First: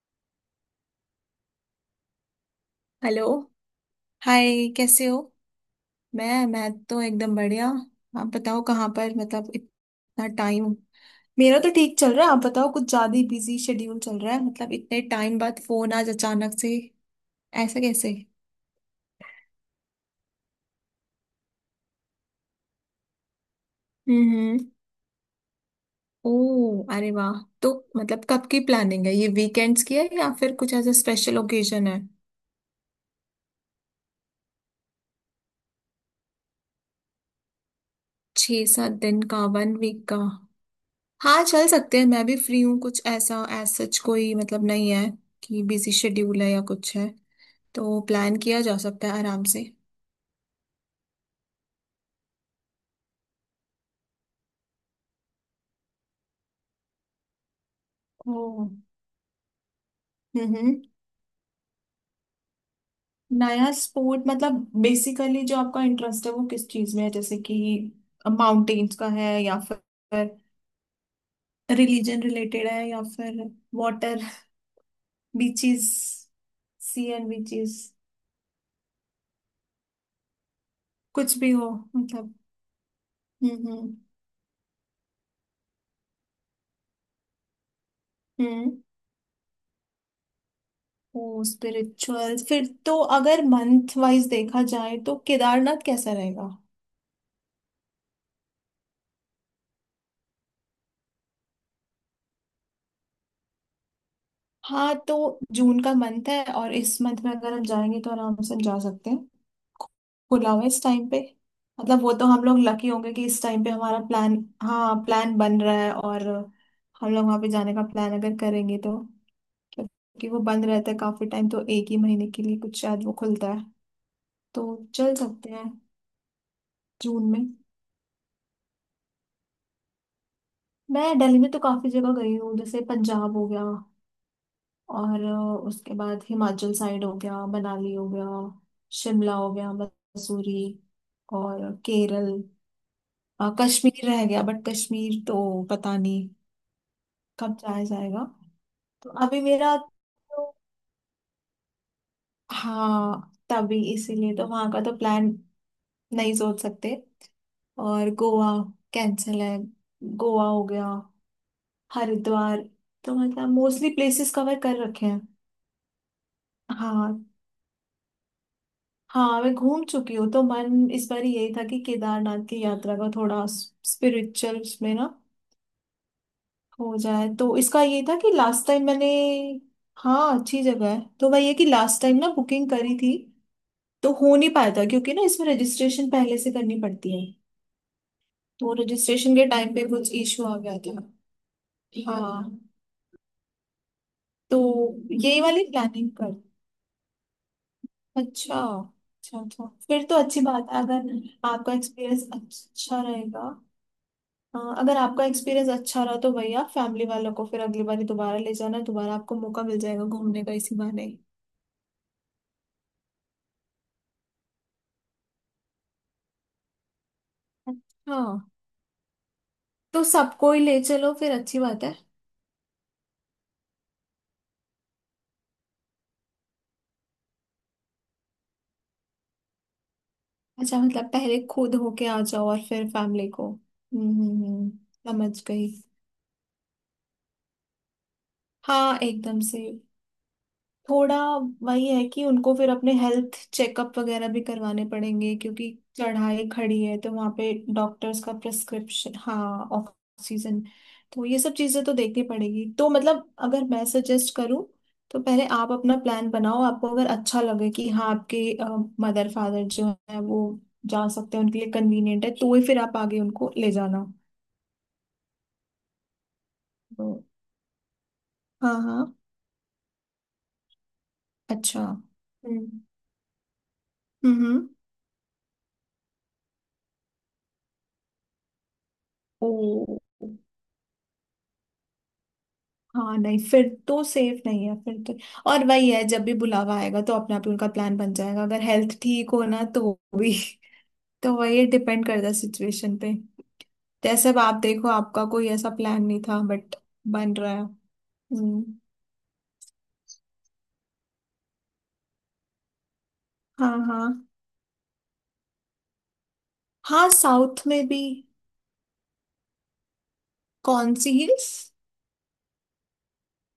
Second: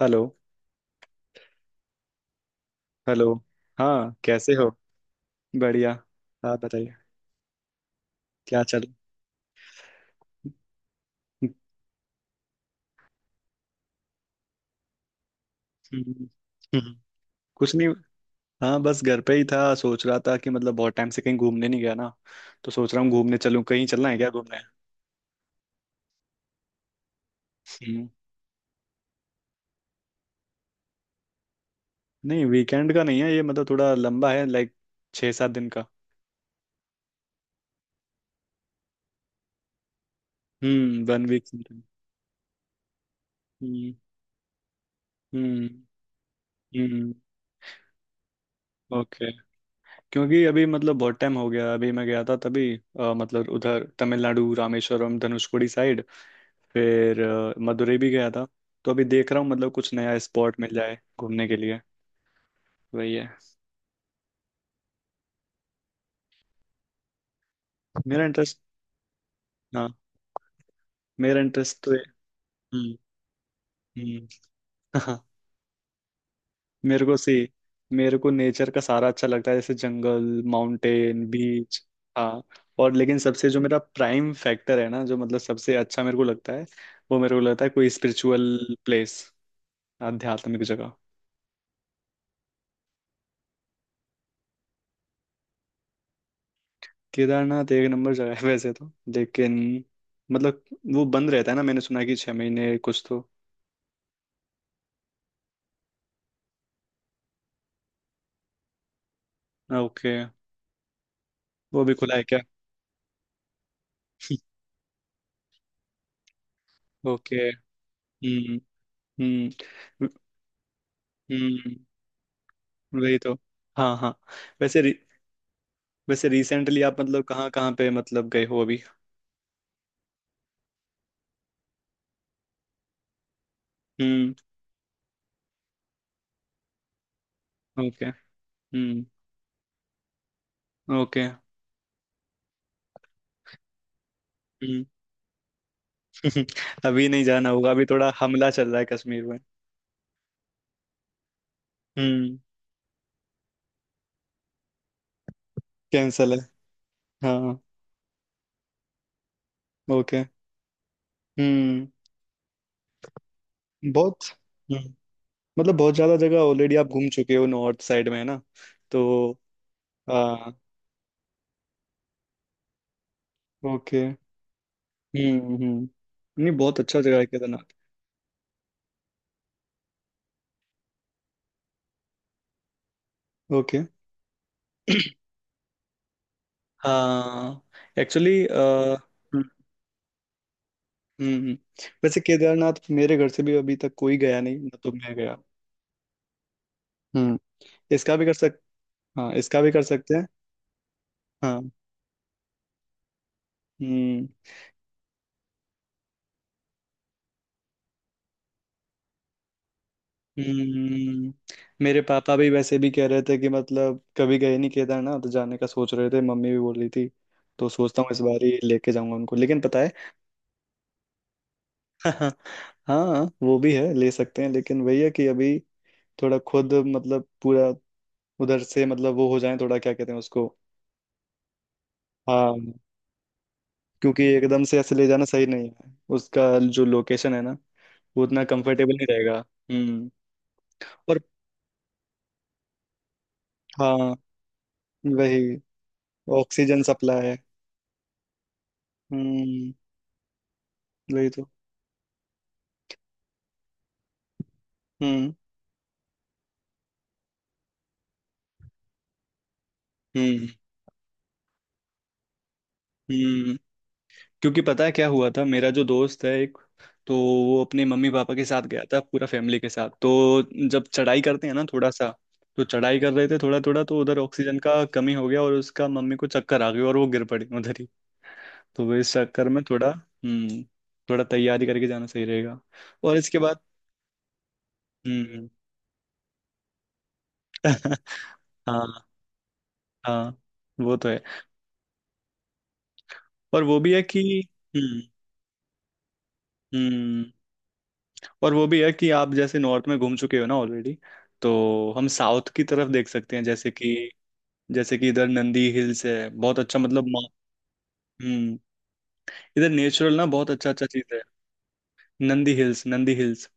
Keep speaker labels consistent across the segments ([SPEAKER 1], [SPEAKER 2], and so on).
[SPEAKER 1] Hello.
[SPEAKER 2] Hello.
[SPEAKER 1] Hello. हाँ, कैसे हो?
[SPEAKER 2] हाय, कैसे हो?
[SPEAKER 1] बढ़िया।
[SPEAKER 2] मैं
[SPEAKER 1] हाँ,
[SPEAKER 2] मैं
[SPEAKER 1] बताइए।
[SPEAKER 2] तो एकदम बढ़िया। आप
[SPEAKER 1] क्या
[SPEAKER 2] बताओ
[SPEAKER 1] चल।
[SPEAKER 2] कहाँ पर, मतलब इतना टाइम। मेरा तो ठीक चल रहा है, आप बताओ। कुछ ज्यादा ही बिजी शेड्यूल चल रहा है, मतलब इतने टाइम बाद फोन आज
[SPEAKER 1] हम्म।
[SPEAKER 2] अचानक से,
[SPEAKER 1] हम्म। कुछ
[SPEAKER 2] ऐसा
[SPEAKER 1] नहीं।
[SPEAKER 2] कैसे?
[SPEAKER 1] हाँ, बस घर पे ही था, सोच रहा था कि मतलब बहुत टाइम से कहीं घूमने नहीं गया ना, तो सोच रहा हूँ घूमने चलूँ। कहीं चलना है क्या घूमने?
[SPEAKER 2] हम्म। ओ, अरे वाह। तो
[SPEAKER 1] हम्म,
[SPEAKER 2] मतलब कब की प्लानिंग है? ये वीकेंड्स की है या फिर कुछ ऐसा स्पेशल ओकेजन है?
[SPEAKER 1] नहीं, वीकेंड का नहीं है ये। मतलब थोड़ा लंबा है, लाइक 6-7 दिन का।
[SPEAKER 2] छः सात दिन का, वन वीक का?
[SPEAKER 1] वन
[SPEAKER 2] हाँ,
[SPEAKER 1] वीक
[SPEAKER 2] चल
[SPEAKER 1] समथिंग।
[SPEAKER 2] सकते हैं, मैं भी फ्री हूँ। कुछ ऐसा एज
[SPEAKER 1] हम्म।
[SPEAKER 2] सच कोई मतलब नहीं है कि
[SPEAKER 1] हम्म।
[SPEAKER 2] बिजी शेड्यूल है या कुछ है,
[SPEAKER 1] हम्म।
[SPEAKER 2] तो प्लान किया जा सकता है
[SPEAKER 1] ओके।
[SPEAKER 2] आराम से।
[SPEAKER 1] क्योंकि अभी मतलब बहुत टाइम हो गया, अभी मैं गया था तभी मतलब उधर तमिलनाडु रामेश्वरम धनुषकोडी साइड। फिर मदुरै भी गया
[SPEAKER 2] ओ,
[SPEAKER 1] था। तो अभी देख रहा हूँ मतलब कुछ नया स्पॉट मिल
[SPEAKER 2] हम्म।
[SPEAKER 1] जाए घूमने के लिए। वही है।
[SPEAKER 2] नया स्पोर्ट मतलब? बेसिकली जो आपका इंटरेस्ट है वो किस चीज में है, जैसे कि
[SPEAKER 1] मेरा इंटरेस्ट?
[SPEAKER 2] माउंटेन्स का है या
[SPEAKER 1] हाँ।
[SPEAKER 2] फिर
[SPEAKER 1] मेरा इंटरेस्ट तो
[SPEAKER 2] रिलीजन रिलेटेड है
[SPEAKER 1] हम्म।
[SPEAKER 2] या फिर वाटर,
[SPEAKER 1] हम्म। हाँ,
[SPEAKER 2] बीचेस, सी
[SPEAKER 1] मेरे को
[SPEAKER 2] एंड
[SPEAKER 1] सी
[SPEAKER 2] बीचेस,
[SPEAKER 1] मेरे को नेचर का सारा अच्छा लगता है, जैसे जंगल, माउंटेन,
[SPEAKER 2] कुछ भी हो
[SPEAKER 1] बीच।
[SPEAKER 2] मतलब।
[SPEAKER 1] हाँ। और लेकिन सबसे
[SPEAKER 2] हम्म
[SPEAKER 1] जो मेरा
[SPEAKER 2] हम्म
[SPEAKER 1] प्राइम फैक्टर है ना, जो मतलब सबसे अच्छा मेरे को लगता है, वो मेरे को लगता है कोई स्पिरिचुअल
[SPEAKER 2] हम्म।
[SPEAKER 1] प्लेस, आध्यात्मिक जगह।
[SPEAKER 2] ओ स्पिरिचुअल, फिर तो अगर मंथ वाइज देखा जाए तो केदारनाथ कैसा रहेगा?
[SPEAKER 1] केदारनाथ एक नंबर जगह है वैसे तो। लेकिन मतलब वो बंद रहता है ना, मैंने सुना है कि 6 महीने कुछ तो।
[SPEAKER 2] हाँ तो जून का मंथ है और इस मंथ में अगर हम जाएंगे तो आराम से हम जा सकते हैं,
[SPEAKER 1] ओके।
[SPEAKER 2] खुला हुआ है इस टाइम पे।
[SPEAKER 1] वो भी
[SPEAKER 2] मतलब वो
[SPEAKER 1] खुला है
[SPEAKER 2] तो
[SPEAKER 1] क्या?
[SPEAKER 2] हम लोग लकी होंगे कि इस टाइम पे हमारा प्लान, हाँ, प्लान बन रहा है और हम लोग वहाँ
[SPEAKER 1] ओके।
[SPEAKER 2] पे जाने का प्लान अगर
[SPEAKER 1] हम्म।
[SPEAKER 2] करेंगे तो,
[SPEAKER 1] हम्म।
[SPEAKER 2] क्योंकि वो बंद रहता है काफी टाइम, तो
[SPEAKER 1] हम्म।
[SPEAKER 2] एक ही महीने के लिए कुछ शायद वो
[SPEAKER 1] वही तो।
[SPEAKER 2] खुलता है,
[SPEAKER 1] हाँ, हाँ। वैसे
[SPEAKER 2] तो
[SPEAKER 1] रि,
[SPEAKER 2] चल सकते हैं।
[SPEAKER 1] वैसे रिसेंटली आप मतलब
[SPEAKER 2] जून में?
[SPEAKER 1] कहाँ कहाँ पे मतलब गए हो अभी?
[SPEAKER 2] मैं दिल्ली में तो काफी जगह गई हूँ, जैसे पंजाब हो गया
[SPEAKER 1] हम्म।
[SPEAKER 2] और उसके बाद हिमाचल साइड हो गया, मनाली
[SPEAKER 1] ओके।
[SPEAKER 2] हो गया,
[SPEAKER 1] हम्म।
[SPEAKER 2] शिमला हो गया, मसूरी
[SPEAKER 1] ओके।
[SPEAKER 2] और केरल। कश्मीर रह गया, बट
[SPEAKER 1] हम्म।
[SPEAKER 2] कश्मीर तो पता नहीं
[SPEAKER 1] अभी नहीं जाना
[SPEAKER 2] कब
[SPEAKER 1] होगा, अभी
[SPEAKER 2] जाया
[SPEAKER 1] थोड़ा
[SPEAKER 2] जाएगा,
[SPEAKER 1] हमला चल रहा है
[SPEAKER 2] तो
[SPEAKER 1] कश्मीर में।
[SPEAKER 2] अभी मेरा तो,
[SPEAKER 1] हम्म।
[SPEAKER 2] हाँ तभी इसीलिए तो वहां का तो प्लान
[SPEAKER 1] कैंसल
[SPEAKER 2] नहीं
[SPEAKER 1] है।
[SPEAKER 2] सोच सकते।
[SPEAKER 1] हाँ।
[SPEAKER 2] और गोवा कैंसिल है,
[SPEAKER 1] ओके।
[SPEAKER 2] गोवा हो गया,
[SPEAKER 1] हम्म।
[SPEAKER 2] हरिद्वार, तो मतलब मोस्टली
[SPEAKER 1] बहुत।
[SPEAKER 2] प्लेसेस कवर कर
[SPEAKER 1] हम्म।
[SPEAKER 2] रखे हैं।
[SPEAKER 1] मतलब बहुत ज्यादा जगह ऑलरेडी आप घूम
[SPEAKER 2] हाँ
[SPEAKER 1] चुके हो नॉर्थ साइड में, है ना? तो
[SPEAKER 2] हाँ, मैं घूम चुकी हूँ तो
[SPEAKER 1] हाँ।
[SPEAKER 2] मन इस बार यही था कि केदारनाथ की यात्रा का थोड़ा
[SPEAKER 1] ओके।
[SPEAKER 2] स्पिरिचुअल उसमें ना
[SPEAKER 1] हम्म। हम्म। नहीं, बहुत
[SPEAKER 2] हो
[SPEAKER 1] अच्छा जगह है
[SPEAKER 2] जाए, तो
[SPEAKER 1] केदारनाथ।
[SPEAKER 2] इसका ये था कि लास्ट टाइम मैंने, हाँ अच्छी जगह है, तो मैं ये कि लास्ट टाइम ना बुकिंग करी थी
[SPEAKER 1] ओके।
[SPEAKER 2] तो हो नहीं पाया था, क्योंकि ना इसमें रजिस्ट्रेशन पहले से करनी पड़ती है,
[SPEAKER 1] हाँ, एक्चुअली
[SPEAKER 2] तो रजिस्ट्रेशन
[SPEAKER 1] हम्म,
[SPEAKER 2] के टाइम पे कुछ इशू आ गया था।
[SPEAKER 1] हम्म, वैसे
[SPEAKER 2] हाँ,
[SPEAKER 1] केदारनाथ मेरे घर से भी अभी तक कोई गया नहीं
[SPEAKER 2] तो
[SPEAKER 1] ना, तो मैं गया।
[SPEAKER 2] यही वाली प्लानिंग कर,
[SPEAKER 1] हम्म। इसका भी कर
[SPEAKER 2] अच्छा
[SPEAKER 1] सक हाँ,
[SPEAKER 2] अच्छा,
[SPEAKER 1] इसका
[SPEAKER 2] अच्छा
[SPEAKER 1] भी कर
[SPEAKER 2] फिर
[SPEAKER 1] सकते
[SPEAKER 2] तो
[SPEAKER 1] हैं।
[SPEAKER 2] अच्छी बात है, अगर
[SPEAKER 1] हाँ।
[SPEAKER 2] आपका एक्सपीरियंस अच्छा रहेगा।
[SPEAKER 1] हम्म।
[SPEAKER 2] हाँ, अगर आपका एक्सपीरियंस अच्छा रहा तो भैया फैमिली वालों को फिर अगली बारी दोबारा ले जाना, दोबारा आपको मौका मिल जाएगा घूमने का इसी बहाने।
[SPEAKER 1] हम्म। मेरे पापा भी वैसे भी कह रहे थे कि मतलब कभी गए नहीं केदारनाथ, तो जाने का सोच रहे थे, मम्मी भी बोल रही थी। तो सोचता हूँ इस बार
[SPEAKER 2] हाँ,
[SPEAKER 1] ही लेके जाऊंगा उनको, लेकिन पता है।
[SPEAKER 2] तो सबको ही ले चलो, फिर अच्छी बात है।
[SPEAKER 1] हाँ, वो भी है, ले सकते हैं, लेकिन वही है कि अभी थोड़ा खुद मतलब पूरा उधर से मतलब वो हो जाए, थोड़ा क्या कहते हैं उसको।
[SPEAKER 2] अच्छा, मतलब पहले खुद होके आ जाओ
[SPEAKER 1] हाँ,
[SPEAKER 2] और फिर फैमिली को।
[SPEAKER 1] क्योंकि एकदम से ऐसे ले जाना
[SPEAKER 2] समझ
[SPEAKER 1] सही
[SPEAKER 2] गई।
[SPEAKER 1] नहीं है उसका। जो लोकेशन है ना, वो उतना कंफर्टेबल
[SPEAKER 2] हाँ
[SPEAKER 1] नहीं रहेगा।
[SPEAKER 2] एकदम से,
[SPEAKER 1] हम्म।
[SPEAKER 2] थोड़ा,
[SPEAKER 1] और
[SPEAKER 2] वही है कि उनको फिर अपने हेल्थ चेकअप
[SPEAKER 1] हाँ,
[SPEAKER 2] वगैरह भी करवाने पड़ेंगे,
[SPEAKER 1] वही,
[SPEAKER 2] क्योंकि चढ़ाई
[SPEAKER 1] ऑक्सीजन
[SPEAKER 2] खड़ी है, तो
[SPEAKER 1] सप्लाई
[SPEAKER 2] वहाँ
[SPEAKER 1] है।
[SPEAKER 2] पे डॉक्टर्स का प्रिस्क्रिप्शन, हाँ
[SPEAKER 1] हम्म।
[SPEAKER 2] ऑक्सीजन, तो
[SPEAKER 1] वही
[SPEAKER 2] ये
[SPEAKER 1] तो।
[SPEAKER 2] सब चीज़ें तो देखनी पड़ेगी। तो मतलब अगर मैं सजेस्ट करूँ तो
[SPEAKER 1] हम्म।
[SPEAKER 2] पहले आप अपना प्लान बनाओ, आपको अगर अच्छा लगे कि हाँ आपके मदर फादर जो है वो
[SPEAKER 1] हम्म।
[SPEAKER 2] जा सकते हैं, उनके लिए कन्वीनियंट है तो ही फिर आप आगे उनको
[SPEAKER 1] हम्म।
[SPEAKER 2] ले जाना।
[SPEAKER 1] क्योंकि पता है क्या हुआ था, मेरा जो दोस्त है एक, तो
[SPEAKER 2] तो
[SPEAKER 1] वो अपने मम्मी पापा के साथ
[SPEAKER 2] हाँ
[SPEAKER 1] गया था
[SPEAKER 2] हाँ,
[SPEAKER 1] पूरा फैमिली के साथ। तो जब चढ़ाई करते हैं ना
[SPEAKER 2] अच्छा,
[SPEAKER 1] थोड़ा सा, तो
[SPEAKER 2] हम्म
[SPEAKER 1] चढ़ाई कर रहे थे थोड़ा थोड़ा, तो उधर
[SPEAKER 2] हम्म
[SPEAKER 1] ऑक्सीजन
[SPEAKER 2] हम्म।
[SPEAKER 1] का कमी हो गया और उसका मम्मी को चक्कर आ गया और वो गिर पड़ी उधर ही। तो वो इस चक्कर
[SPEAKER 2] ओ,
[SPEAKER 1] में थोड़ा थोड़ा तैयारी करके जाना सही रहेगा। और
[SPEAKER 2] हाँ
[SPEAKER 1] इसके
[SPEAKER 2] नहीं,
[SPEAKER 1] बाद
[SPEAKER 2] फिर तो सेफ नहीं है फिर तो।
[SPEAKER 1] हम्म।
[SPEAKER 2] और वही है, जब भी बुलावा आएगा तो अपने आप ही उनका प्लान बन जाएगा, अगर हेल्थ
[SPEAKER 1] हाँ,
[SPEAKER 2] ठीक हो ना, तो भी।
[SPEAKER 1] हाँ। वो तो है।
[SPEAKER 2] तो वही डिपेंड करता है सिचुएशन पे।
[SPEAKER 1] और वो भी है कि
[SPEAKER 2] जैसे अब आप देखो,
[SPEAKER 1] हम्म,
[SPEAKER 2] आपका कोई ऐसा प्लान नहीं था बट
[SPEAKER 1] हम्म,
[SPEAKER 2] बन रहा है।
[SPEAKER 1] और वो
[SPEAKER 2] हम्म।
[SPEAKER 1] भी है कि आप जैसे नॉर्थ में घूम चुके हो ना ऑलरेडी, तो हम साउथ की तरफ देख सकते हैं। जैसे
[SPEAKER 2] हाँ
[SPEAKER 1] कि
[SPEAKER 2] हाँ,
[SPEAKER 1] जैसे कि इधर नंदी हिल्स है, बहुत अच्छा, मतलब
[SPEAKER 2] हाँ साउथ में भी?
[SPEAKER 1] हम्म। इधर नेचुरल ना बहुत अच्छा अच्छा
[SPEAKER 2] कौन
[SPEAKER 1] चीज
[SPEAKER 2] सी
[SPEAKER 1] है।
[SPEAKER 2] Hills?
[SPEAKER 1] Nandi hills, Nandi hills.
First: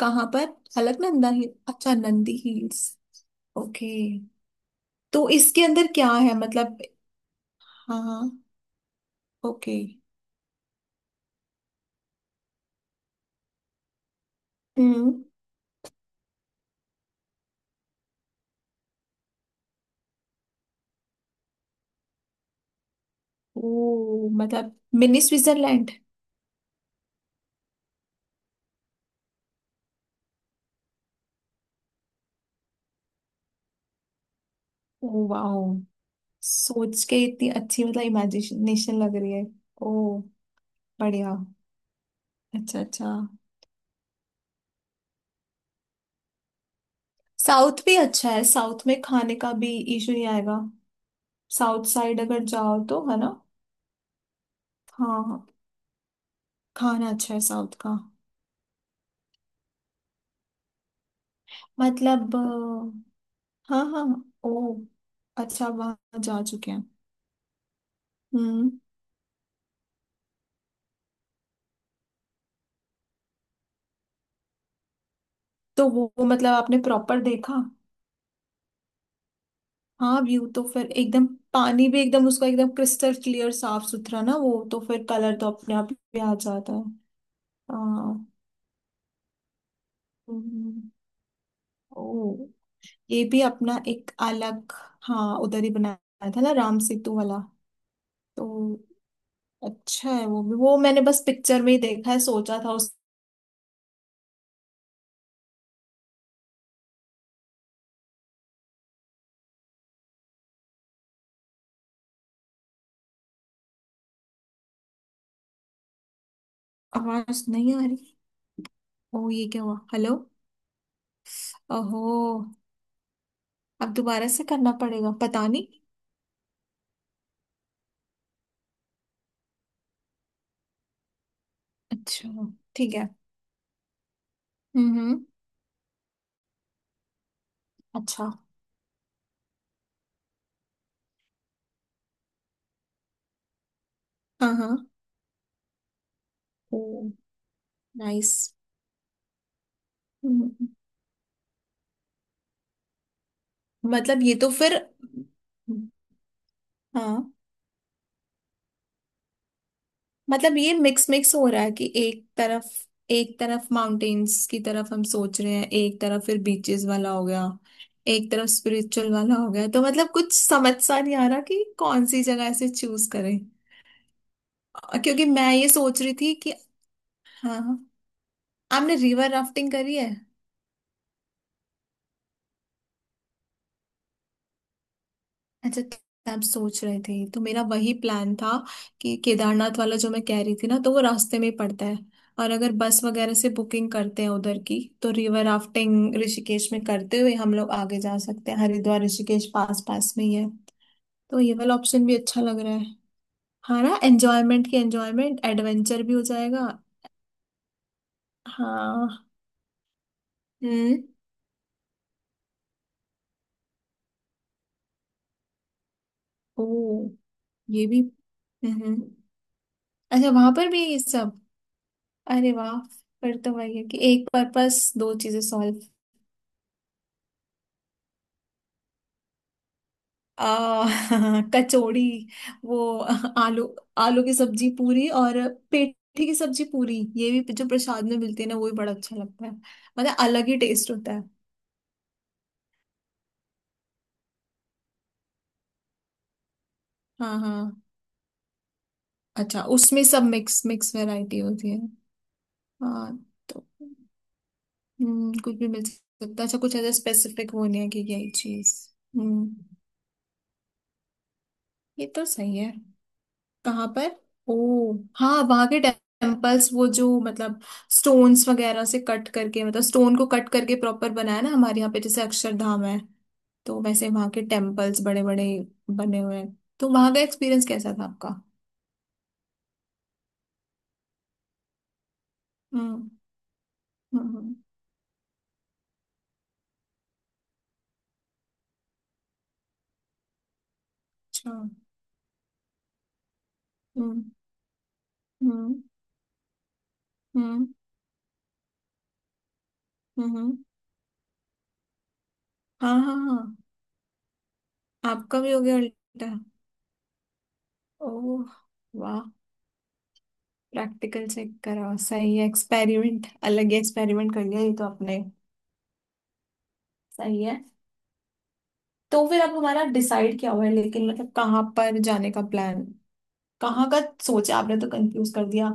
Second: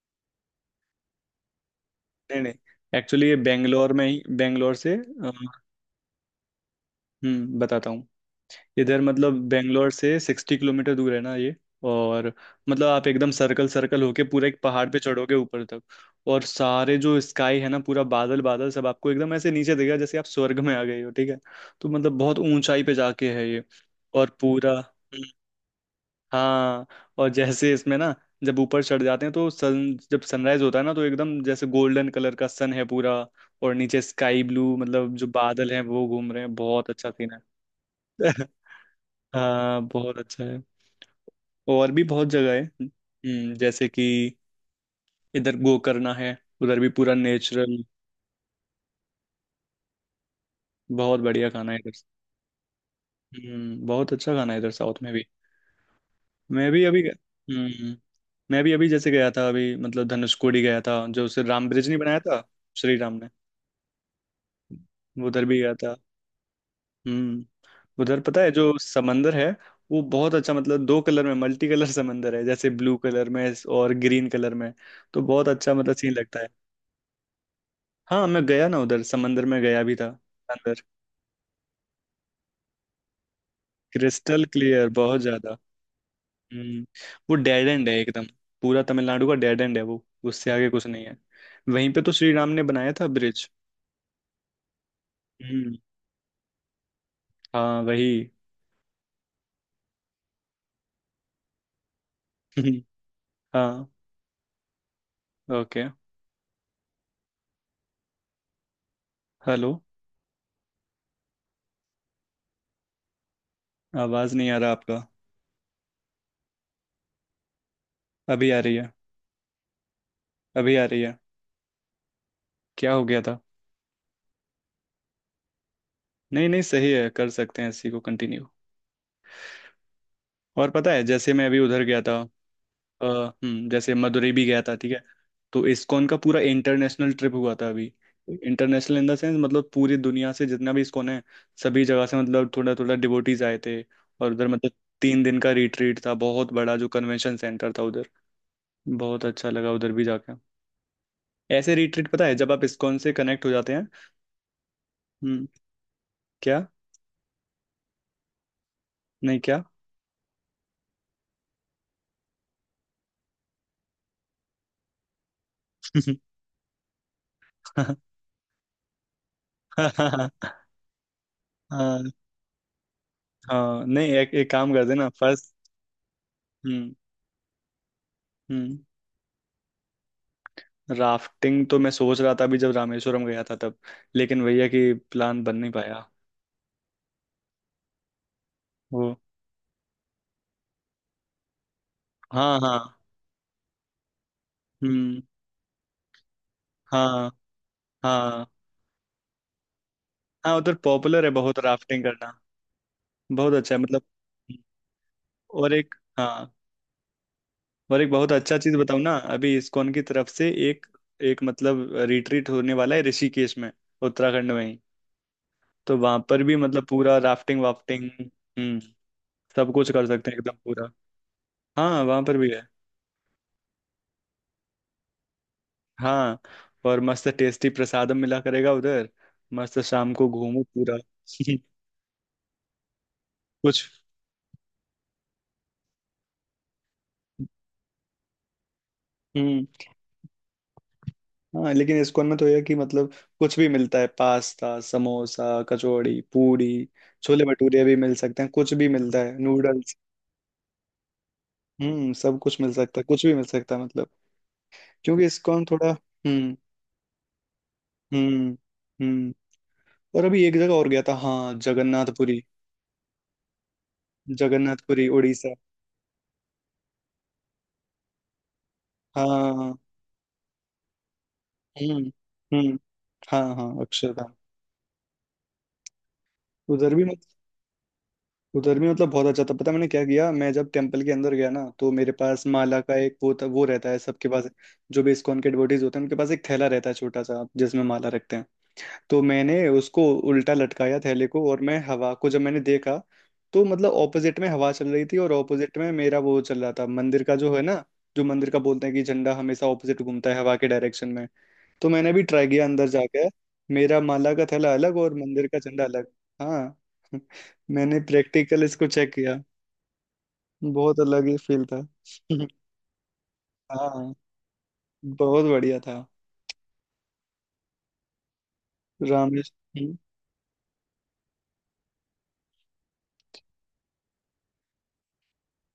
[SPEAKER 2] कहाँ पर? अलकनंदा हिल, अच्छा नंदी
[SPEAKER 1] नहीं
[SPEAKER 2] हिल्स।
[SPEAKER 1] नहीं, एक्चुअली ये
[SPEAKER 2] ओके,
[SPEAKER 1] बेंगलोर में ही,
[SPEAKER 2] तो इसके अंदर क्या है मतलब?
[SPEAKER 1] बताता
[SPEAKER 2] हाँ
[SPEAKER 1] हूँ।
[SPEAKER 2] हाँ।
[SPEAKER 1] इधर मतलब
[SPEAKER 2] ओके।
[SPEAKER 1] बेंगलोर से 60 किलोमीटर दूर है ना ये। और मतलब आप एकदम सर्कल सर्कल होके पूरा एक पहाड़ पे
[SPEAKER 2] हम्म।
[SPEAKER 1] चढ़ोगे ऊपर तक। और सारे जो स्काई है ना, पूरा बादल बादल सब आपको एकदम ऐसे नीचे देगा, जैसे आप स्वर्ग में आ गए हो, ठीक है? तो मतलब बहुत ऊंचाई पे जाके है ये।
[SPEAKER 2] ओ
[SPEAKER 1] और
[SPEAKER 2] मतलब
[SPEAKER 1] पूरा
[SPEAKER 2] मिनी स्विट्जरलैंड।
[SPEAKER 1] हाँ, और जैसे इसमें ना, जब ऊपर चढ़ जाते हैं तो सन जब सनराइज होता है ना, तो एकदम जैसे गोल्डन कलर का सन है पूरा, और नीचे स्काई ब्लू, मतलब जो
[SPEAKER 2] ओ वाओ,
[SPEAKER 1] बादल हैं वो घूम रहे हैं, बहुत
[SPEAKER 2] सोच
[SPEAKER 1] अच्छा
[SPEAKER 2] के
[SPEAKER 1] सीन
[SPEAKER 2] इतनी
[SPEAKER 1] है।
[SPEAKER 2] अच्छी मतलब इमेजिनेशन लग रही है।
[SPEAKER 1] हाँ,
[SPEAKER 2] ओ,
[SPEAKER 1] बहुत अच्छा।
[SPEAKER 2] बढ़िया।
[SPEAKER 1] और भी बहुत जगह है
[SPEAKER 2] अच्छा अच्छा,
[SPEAKER 1] जैसे कि इधर गोकर्णा है, उधर भी पूरा
[SPEAKER 2] साउथ
[SPEAKER 1] नेचुरल।
[SPEAKER 2] भी अच्छा है, साउथ में खाने का भी इशू नहीं आएगा,
[SPEAKER 1] बहुत बढ़िया खाना है
[SPEAKER 2] साउथ
[SPEAKER 1] इधर।
[SPEAKER 2] साइड अगर जाओ तो, है ना?
[SPEAKER 1] बहुत अच्छा खाना है इधर साउथ में
[SPEAKER 2] हाँ
[SPEAKER 1] भी।
[SPEAKER 2] हाँ,
[SPEAKER 1] मैं भी अभी
[SPEAKER 2] खाना अच्छा है साउथ
[SPEAKER 1] हम्म
[SPEAKER 2] का।
[SPEAKER 1] मैं भी अभी जैसे गया था, अभी मतलब धनुषकोडी गया था, जो उसे राम ब्रिज नहीं बनाया
[SPEAKER 2] मतलब
[SPEAKER 1] था श्री राम ने,
[SPEAKER 2] हाँ हाँ। ओ
[SPEAKER 1] वो उधर भी
[SPEAKER 2] अच्छा,
[SPEAKER 1] गया था।
[SPEAKER 2] वहाँ जा चुके हैं।
[SPEAKER 1] हम्म उधर पता है
[SPEAKER 2] हम्म,
[SPEAKER 1] जो समंदर है, वो बहुत अच्छा, मतलब दो कलर में, मल्टी कलर समंदर है, जैसे ब्लू कलर में और ग्रीन कलर में। तो बहुत अच्छा
[SPEAKER 2] तो
[SPEAKER 1] मतलब सीन
[SPEAKER 2] वो
[SPEAKER 1] लगता है।
[SPEAKER 2] मतलब आपने प्रॉपर देखा?
[SPEAKER 1] हाँ, मैं गया ना उधर, समंदर में गया भी था
[SPEAKER 2] हाँ व्यू तो
[SPEAKER 1] अंदर।
[SPEAKER 2] फिर एकदम, पानी भी एकदम उसका एकदम क्रिस्टल क्लियर साफ सुथरा ना,
[SPEAKER 1] क्रिस्टल
[SPEAKER 2] वो तो
[SPEAKER 1] क्लियर,
[SPEAKER 2] फिर
[SPEAKER 1] बहुत
[SPEAKER 2] कलर तो
[SPEAKER 1] ज्यादा।
[SPEAKER 2] अपने आप ही आ जाता
[SPEAKER 1] हम्म
[SPEAKER 2] है।
[SPEAKER 1] वो डेड एंड है एकदम।
[SPEAKER 2] हाँ।
[SPEAKER 1] पूरा तमिलनाडु का डेड एंड है वो। उससे आगे कुछ
[SPEAKER 2] हम्म।
[SPEAKER 1] नहीं है। वहीं पे
[SPEAKER 2] ओ,
[SPEAKER 1] तो श्री राम ने बनाया था
[SPEAKER 2] ये भी
[SPEAKER 1] ब्रिज।
[SPEAKER 2] अपना एक अलग, हाँ उधर ही
[SPEAKER 1] हम्म।
[SPEAKER 2] बनाया था ना राम सेतु वाला,
[SPEAKER 1] हाँ, वही।
[SPEAKER 2] तो अच्छा है वो भी, वो मैंने बस पिक्चर में ही देखा है, सोचा था उस।
[SPEAKER 1] हाँ। ओके। हेलो, आवाज नहीं आ रहा आपका।
[SPEAKER 2] आवाज नहीं आ रही।
[SPEAKER 1] अभी आ रही है।
[SPEAKER 2] ओ, ये क्या हुआ, हेलो?
[SPEAKER 1] अभी आ रही है।
[SPEAKER 2] ओहो,
[SPEAKER 1] क्या हो गया था?
[SPEAKER 2] अब दोबारा से करना पड़ेगा पता नहीं।
[SPEAKER 1] नहीं नहीं, सही है, कर सकते हैं इसी को कंटिन्यू। और पता है, जैसे मैं अभी उधर गया था,
[SPEAKER 2] अच्छा, ठीक है।
[SPEAKER 1] जैसे मदुरई भी गया था, ठीक है?
[SPEAKER 2] हम्म।
[SPEAKER 1] तो इस्कॉन का पूरा इंटरनेशनल ट्रिप हुआ था अभी।
[SPEAKER 2] अच्छा।
[SPEAKER 1] इंटरनेशनल इन द सेंस मतलब पूरी दुनिया से जितना भी इस्कॉन है, सभी जगह से मतलब थोड़ा थोड़ा डिवोटीज आए थे और उधर
[SPEAKER 2] हाँ हाँ।
[SPEAKER 1] मतलब 3 दिन का रिट्रीट था, बहुत बड़ा
[SPEAKER 2] ओ,
[SPEAKER 1] जो कन्वेंशन सेंटर था उधर।
[SPEAKER 2] नाइस।
[SPEAKER 1] बहुत अच्छा लगा उधर भी जाकर।
[SPEAKER 2] हम्म,
[SPEAKER 1] ऐसे रिट्रीट पता है, जब आप इस्कॉन से कनेक्ट हो जाते हैं।
[SPEAKER 2] मतलब ये तो फिर,
[SPEAKER 1] हम्म। क्या?
[SPEAKER 2] हाँ
[SPEAKER 1] नहीं, क्या?
[SPEAKER 2] मतलब ये मिक्स मिक्स हो रहा है कि एक तरफ, एक तरफ माउंटेन्स की तरफ हम सोच रहे हैं, एक तरफ फिर बीचेस वाला हो गया, एक तरफ स्पिरिचुअल वाला हो गया, तो
[SPEAKER 1] हाँ,
[SPEAKER 2] मतलब
[SPEAKER 1] हाँ,
[SPEAKER 2] कुछ समझ सा नहीं आ रहा कि कौन सी जगह से चूज करें।
[SPEAKER 1] हाँ, नहीं, एक काम कर देना
[SPEAKER 2] क्योंकि मैं
[SPEAKER 1] फर्स्ट।
[SPEAKER 2] ये सोच रही थी कि,
[SPEAKER 1] हम्म।
[SPEAKER 2] हाँ हाँ।
[SPEAKER 1] हम्म।
[SPEAKER 2] आपने रिवर राफ्टिंग करी है?
[SPEAKER 1] राफ्टिंग तो मैं सोच रहा था अभी जब रामेश्वरम गया था तब, लेकिन भैया कि प्लान बन नहीं
[SPEAKER 2] अच्छा,
[SPEAKER 1] पाया।
[SPEAKER 2] क्या आप सोच रहे थे? तो मेरा वही प्लान था
[SPEAKER 1] वो
[SPEAKER 2] कि केदारनाथ वाला जो मैं कह रही थी ना, तो वो रास्ते में ही पड़ता है और
[SPEAKER 1] हाँ,
[SPEAKER 2] अगर
[SPEAKER 1] हाँ।
[SPEAKER 2] बस वगैरह से बुकिंग करते हैं उधर की, तो
[SPEAKER 1] हम्म।
[SPEAKER 2] रिवर राफ्टिंग ऋषिकेश में करते
[SPEAKER 1] हाँ,
[SPEAKER 2] हुए हम लोग आगे जा
[SPEAKER 1] हाँ,
[SPEAKER 2] सकते हैं, हरिद्वार ऋषिकेश पास पास में ही है।
[SPEAKER 1] हाँ। उधर पॉपुलर है
[SPEAKER 2] तो ये
[SPEAKER 1] बहुत
[SPEAKER 2] वाला
[SPEAKER 1] राफ्टिंग
[SPEAKER 2] ऑप्शन भी
[SPEAKER 1] करना।
[SPEAKER 2] अच्छा लग रहा है।
[SPEAKER 1] बहुत अच्छा है
[SPEAKER 2] हाँ ना,
[SPEAKER 1] मतलब।
[SPEAKER 2] एंजॉयमेंट की एंजॉयमेंट,
[SPEAKER 1] और एक
[SPEAKER 2] एडवेंचर भी हो
[SPEAKER 1] हाँ,
[SPEAKER 2] जाएगा।
[SPEAKER 1] और एक बहुत अच्छा चीज बताऊँ ना।
[SPEAKER 2] हाँ,
[SPEAKER 1] अभी इस्कॉन की तरफ से एक
[SPEAKER 2] हम्म।
[SPEAKER 1] एक मतलब रिट्रीट होने वाला है ऋषिकेश में, उत्तराखंड में ही। तो वहां पर भी
[SPEAKER 2] ओ,
[SPEAKER 1] मतलब पूरा राफ्टिंग
[SPEAKER 2] ये भी।
[SPEAKER 1] वाफ्टिंग
[SPEAKER 2] हम्म।
[SPEAKER 1] सब कुछ कर सकते
[SPEAKER 2] अच्छा,
[SPEAKER 1] हैं
[SPEAKER 2] वहां
[SPEAKER 1] एकदम
[SPEAKER 2] पर भी है
[SPEAKER 1] पूरा।
[SPEAKER 2] ये सब?
[SPEAKER 1] हाँ, वहां पर भी
[SPEAKER 2] अरे
[SPEAKER 1] है।
[SPEAKER 2] वाह, फिर तो वही है कि एक पर्पस दो चीजें सॉल्व।
[SPEAKER 1] हाँ, और मस्त टेस्टी प्रसादम मिला करेगा उधर, मस्त शाम को
[SPEAKER 2] आ,
[SPEAKER 1] घूमो पूरा।
[SPEAKER 2] कचौड़ी, वो आलू,
[SPEAKER 1] कुछ।
[SPEAKER 2] आलू की सब्जी पूरी और पेठी की सब्जी पूरी, ये भी जो प्रसाद में मिलती है ना, वो भी बड़ा अच्छा लगता है,
[SPEAKER 1] हम्म।
[SPEAKER 2] मतलब अलग ही टेस्ट होता है।
[SPEAKER 1] हाँ, लेकिन इस्कॉन में तो यह कि मतलब कुछ भी मिलता है, पास्ता, समोसा, कचौड़ी पूरी,
[SPEAKER 2] हाँ
[SPEAKER 1] छोले
[SPEAKER 2] हाँ,
[SPEAKER 1] भटूरे भी मिल सकते हैं, कुछ भी मिलता है,
[SPEAKER 2] अच्छा
[SPEAKER 1] नूडल्स।
[SPEAKER 2] उसमें सब मिक्स मिक्स वैरायटी होती है।
[SPEAKER 1] सब कुछ मिल सकता है,
[SPEAKER 2] हाँ,
[SPEAKER 1] कुछ भी मिल
[SPEAKER 2] तो
[SPEAKER 1] सकता है मतलब। क्योंकि
[SPEAKER 2] कुछ
[SPEAKER 1] इस्कॉन
[SPEAKER 2] भी मिल
[SPEAKER 1] थोड़ा।
[SPEAKER 2] सकता है,
[SPEAKER 1] हम्म।
[SPEAKER 2] अच्छा कुछ ऐसा स्पेसिफिक वो नहीं है कि यही
[SPEAKER 1] हम्म।
[SPEAKER 2] चीज।
[SPEAKER 1] हम्म।
[SPEAKER 2] हम्म,
[SPEAKER 1] और अभी एक जगह और गया था, हाँ,
[SPEAKER 2] ये तो
[SPEAKER 1] जगन्नाथपुरी।
[SPEAKER 2] सही है। कहाँ पर? ओ,
[SPEAKER 1] जगन्नाथपुरी
[SPEAKER 2] हाँ
[SPEAKER 1] उड़ीसा।
[SPEAKER 2] वहां के टेम्पल्स वो जो मतलब स्टोन्स वगैरह से कट करके,
[SPEAKER 1] हाँ।
[SPEAKER 2] मतलब स्टोन को कट करके प्रॉपर बनाया ना, हमारे यहाँ पे
[SPEAKER 1] हम्म।
[SPEAKER 2] जैसे
[SPEAKER 1] हम्म।
[SPEAKER 2] अक्षरधाम है,
[SPEAKER 1] हाँ, हाँ,
[SPEAKER 2] तो वैसे वहां
[SPEAKER 1] अक्षरधाम।
[SPEAKER 2] के टेम्पल्स बड़े बड़े बने हुए हैं, तो
[SPEAKER 1] उधर भी,
[SPEAKER 2] वहां का एक्सपीरियंस कैसा था आपका?
[SPEAKER 1] उधर भी मतलब बहुत अच्छा था। पता है मैंने क्या किया? मैं जब टेम्पल के अंदर गया ना, तो मेरे पास माला का
[SPEAKER 2] हम्म
[SPEAKER 1] एक वो था, वो रहता है सबके
[SPEAKER 2] हम्म
[SPEAKER 1] पास,
[SPEAKER 2] हम्म,
[SPEAKER 1] जो भी इस्कॉन के डिवोटीज होते हैं उनके पास एक थैला रहता है छोटा सा, जिसमें माला रखते हैं। तो मैंने उसको उल्टा लटकाया थैले को,
[SPEAKER 2] अच्छा।
[SPEAKER 1] और मैं हवा को जब मैंने देखा, तो मतलब
[SPEAKER 2] हम्म
[SPEAKER 1] ऑपोजिट में हवा चल रही थी और
[SPEAKER 2] हम्म
[SPEAKER 1] ऑपोजिट में मेरा वो चल रहा था मंदिर का, जो है
[SPEAKER 2] हम्म
[SPEAKER 1] ना, जो मंदिर का बोलते हैं कि झंडा हमेशा ऑपोजिट घूमता है हवा
[SPEAKER 2] हम्म।
[SPEAKER 1] के डायरेक्शन में। तो मैंने भी ट्राई किया अंदर
[SPEAKER 2] हाँ हाँ
[SPEAKER 1] जाकर,
[SPEAKER 2] हाँ,
[SPEAKER 1] मेरा माला का थैला अलग और
[SPEAKER 2] आपका
[SPEAKER 1] मंदिर
[SPEAKER 2] भी
[SPEAKER 1] का
[SPEAKER 2] हो गया
[SPEAKER 1] झंडा अलग।
[SPEAKER 2] उल्टा?
[SPEAKER 1] हाँ। मैंने
[SPEAKER 2] ओह
[SPEAKER 1] प्रैक्टिकल इसको चेक
[SPEAKER 2] वाह,
[SPEAKER 1] किया। बहुत अलग
[SPEAKER 2] प्रैक्टिकल
[SPEAKER 1] ही
[SPEAKER 2] चेक
[SPEAKER 1] फील था।
[SPEAKER 2] करा, सही है एक्सपेरिमेंट। अलग ही
[SPEAKER 1] हाँ,
[SPEAKER 2] एक्सपेरिमेंट कर लिया ये तो आपने।
[SPEAKER 1] बहुत बढ़िया था।
[SPEAKER 2] सही है। तो फिर
[SPEAKER 1] रामेश।
[SPEAKER 2] अब हमारा डिसाइड क्या हुआ है लेकिन, मतलब कहाँ पर जाने का प्लान, कहाँ का सोचा आपने? तो कंफ्यूज कर दिया,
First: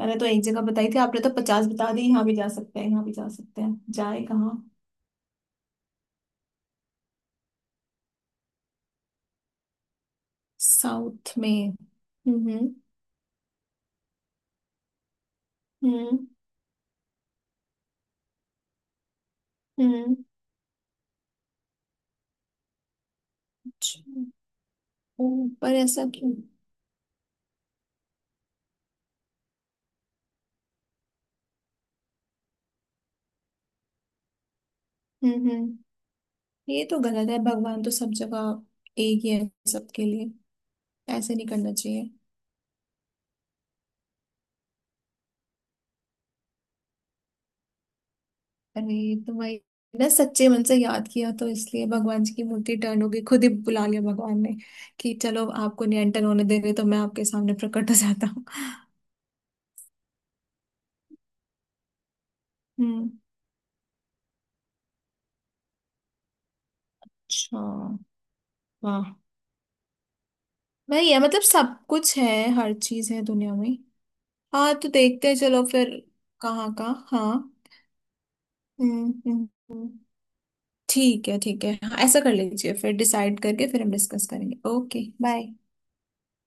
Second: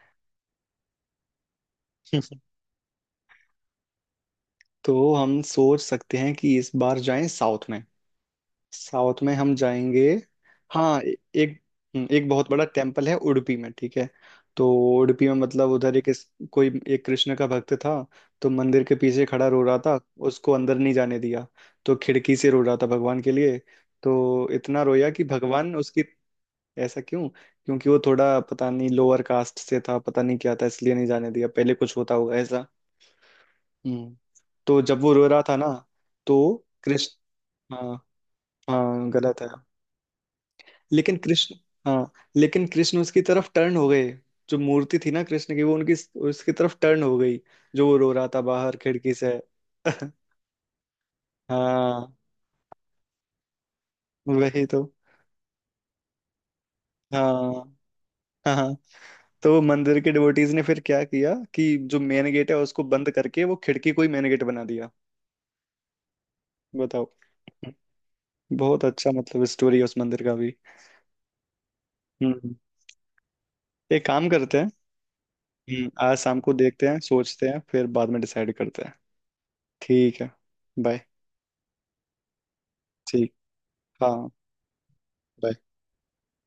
[SPEAKER 2] मैंने तो एक जगह बताई थी, आपने तो पचास बता दी, यहाँ भी जा सकते हैं, यहाँ भी जा सकते हैं, जाए कहाँ?
[SPEAKER 1] तो हम सोच सकते हैं कि इस बार जाएं साउथ में। साउथ में हम जाएंगे। हाँ, ए-
[SPEAKER 2] साउथ में?
[SPEAKER 1] एक एक बहुत बड़ा
[SPEAKER 2] हम्म
[SPEAKER 1] टेम्पल है उडुपी में, ठीक है? तो उडुपी में मतलब उधर
[SPEAKER 2] हम्म
[SPEAKER 1] कोई एक कृष्ण का भक्त था, तो मंदिर के पीछे खड़ा रो रहा था,
[SPEAKER 2] हम्म,
[SPEAKER 1] उसको अंदर नहीं जाने दिया, तो खिड़की से रो रहा था भगवान के लिए।
[SPEAKER 2] अच्छा।
[SPEAKER 1] तो इतना रोया कि
[SPEAKER 2] ओ,
[SPEAKER 1] भगवान
[SPEAKER 2] पर
[SPEAKER 1] उसकी।
[SPEAKER 2] ऐसा क्यों?
[SPEAKER 1] ऐसा क्यों? क्योंकि वो थोड़ा पता नहीं लोअर कास्ट से था, पता नहीं क्या था, इसलिए नहीं जाने दिया, पहले कुछ होता होगा ऐसा। हम्म तो जब वो रो रहा
[SPEAKER 2] हम्म
[SPEAKER 1] था ना,
[SPEAKER 2] हम्म।
[SPEAKER 1] तो
[SPEAKER 2] ये तो गलत
[SPEAKER 1] कृष्ण।
[SPEAKER 2] है, भगवान तो
[SPEAKER 1] हाँ,
[SPEAKER 2] सब जगह
[SPEAKER 1] हाँ,
[SPEAKER 2] एक ही
[SPEAKER 1] गलत है,
[SPEAKER 2] है सबके लिए,
[SPEAKER 1] लेकिन
[SPEAKER 2] ऐसे नहीं
[SPEAKER 1] कृष्ण,
[SPEAKER 2] करना चाहिए।
[SPEAKER 1] हाँ, लेकिन कृष्ण उसकी तरफ टर्न हो गए। जो मूर्ति थी ना कृष्ण की, वो उनकी उसकी तरफ टर्न हो गई, जो वो रो रहा था बाहर खिड़की
[SPEAKER 2] अरे तो
[SPEAKER 1] से।
[SPEAKER 2] वही ना, सच्चे मन से याद किया तो इसलिए
[SPEAKER 1] हाँ,
[SPEAKER 2] भगवान जी की मूर्ति टर्न हो गई, खुद ही बुला लिया भगवान ने
[SPEAKER 1] वही तो।
[SPEAKER 2] कि चलो आपको निरंतर होने दे रहे तो मैं आपके
[SPEAKER 1] हाँ,
[SPEAKER 2] सामने प्रकट हो जाता हूँ।
[SPEAKER 1] हाँ, हाँ। तो मंदिर के डिवोटीज ने फिर क्या किया कि जो मेन गेट है उसको बंद
[SPEAKER 2] हम्म,
[SPEAKER 1] करके वो खिड़की को ही मेन गेट बना दिया। बताओ।
[SPEAKER 2] अच्छा,
[SPEAKER 1] बहुत
[SPEAKER 2] वाह,
[SPEAKER 1] अच्छा मतलब स्टोरी है उस मंदिर का भी।
[SPEAKER 2] वही है मतलब सब कुछ है,
[SPEAKER 1] हम्म।
[SPEAKER 2] हर चीज है दुनिया में।
[SPEAKER 1] एक काम करते हैं।
[SPEAKER 2] हाँ तो देखते हैं चलो फिर,
[SPEAKER 1] आज शाम को
[SPEAKER 2] कहाँ का?
[SPEAKER 1] देखते हैं, सोचते
[SPEAKER 2] हाँ,
[SPEAKER 1] हैं, फिर बाद में डिसाइड करते हैं।
[SPEAKER 2] हम्म हम्म हम्म।
[SPEAKER 1] ठीक है, बाय।
[SPEAKER 2] ठीक है ठीक है, हाँ ऐसा कर लीजिए, फिर
[SPEAKER 1] ठीक।
[SPEAKER 2] डिसाइड करके फिर हम डिस्कस
[SPEAKER 1] हाँ।
[SPEAKER 2] करेंगे। Okay, bye.
[SPEAKER 1] bye।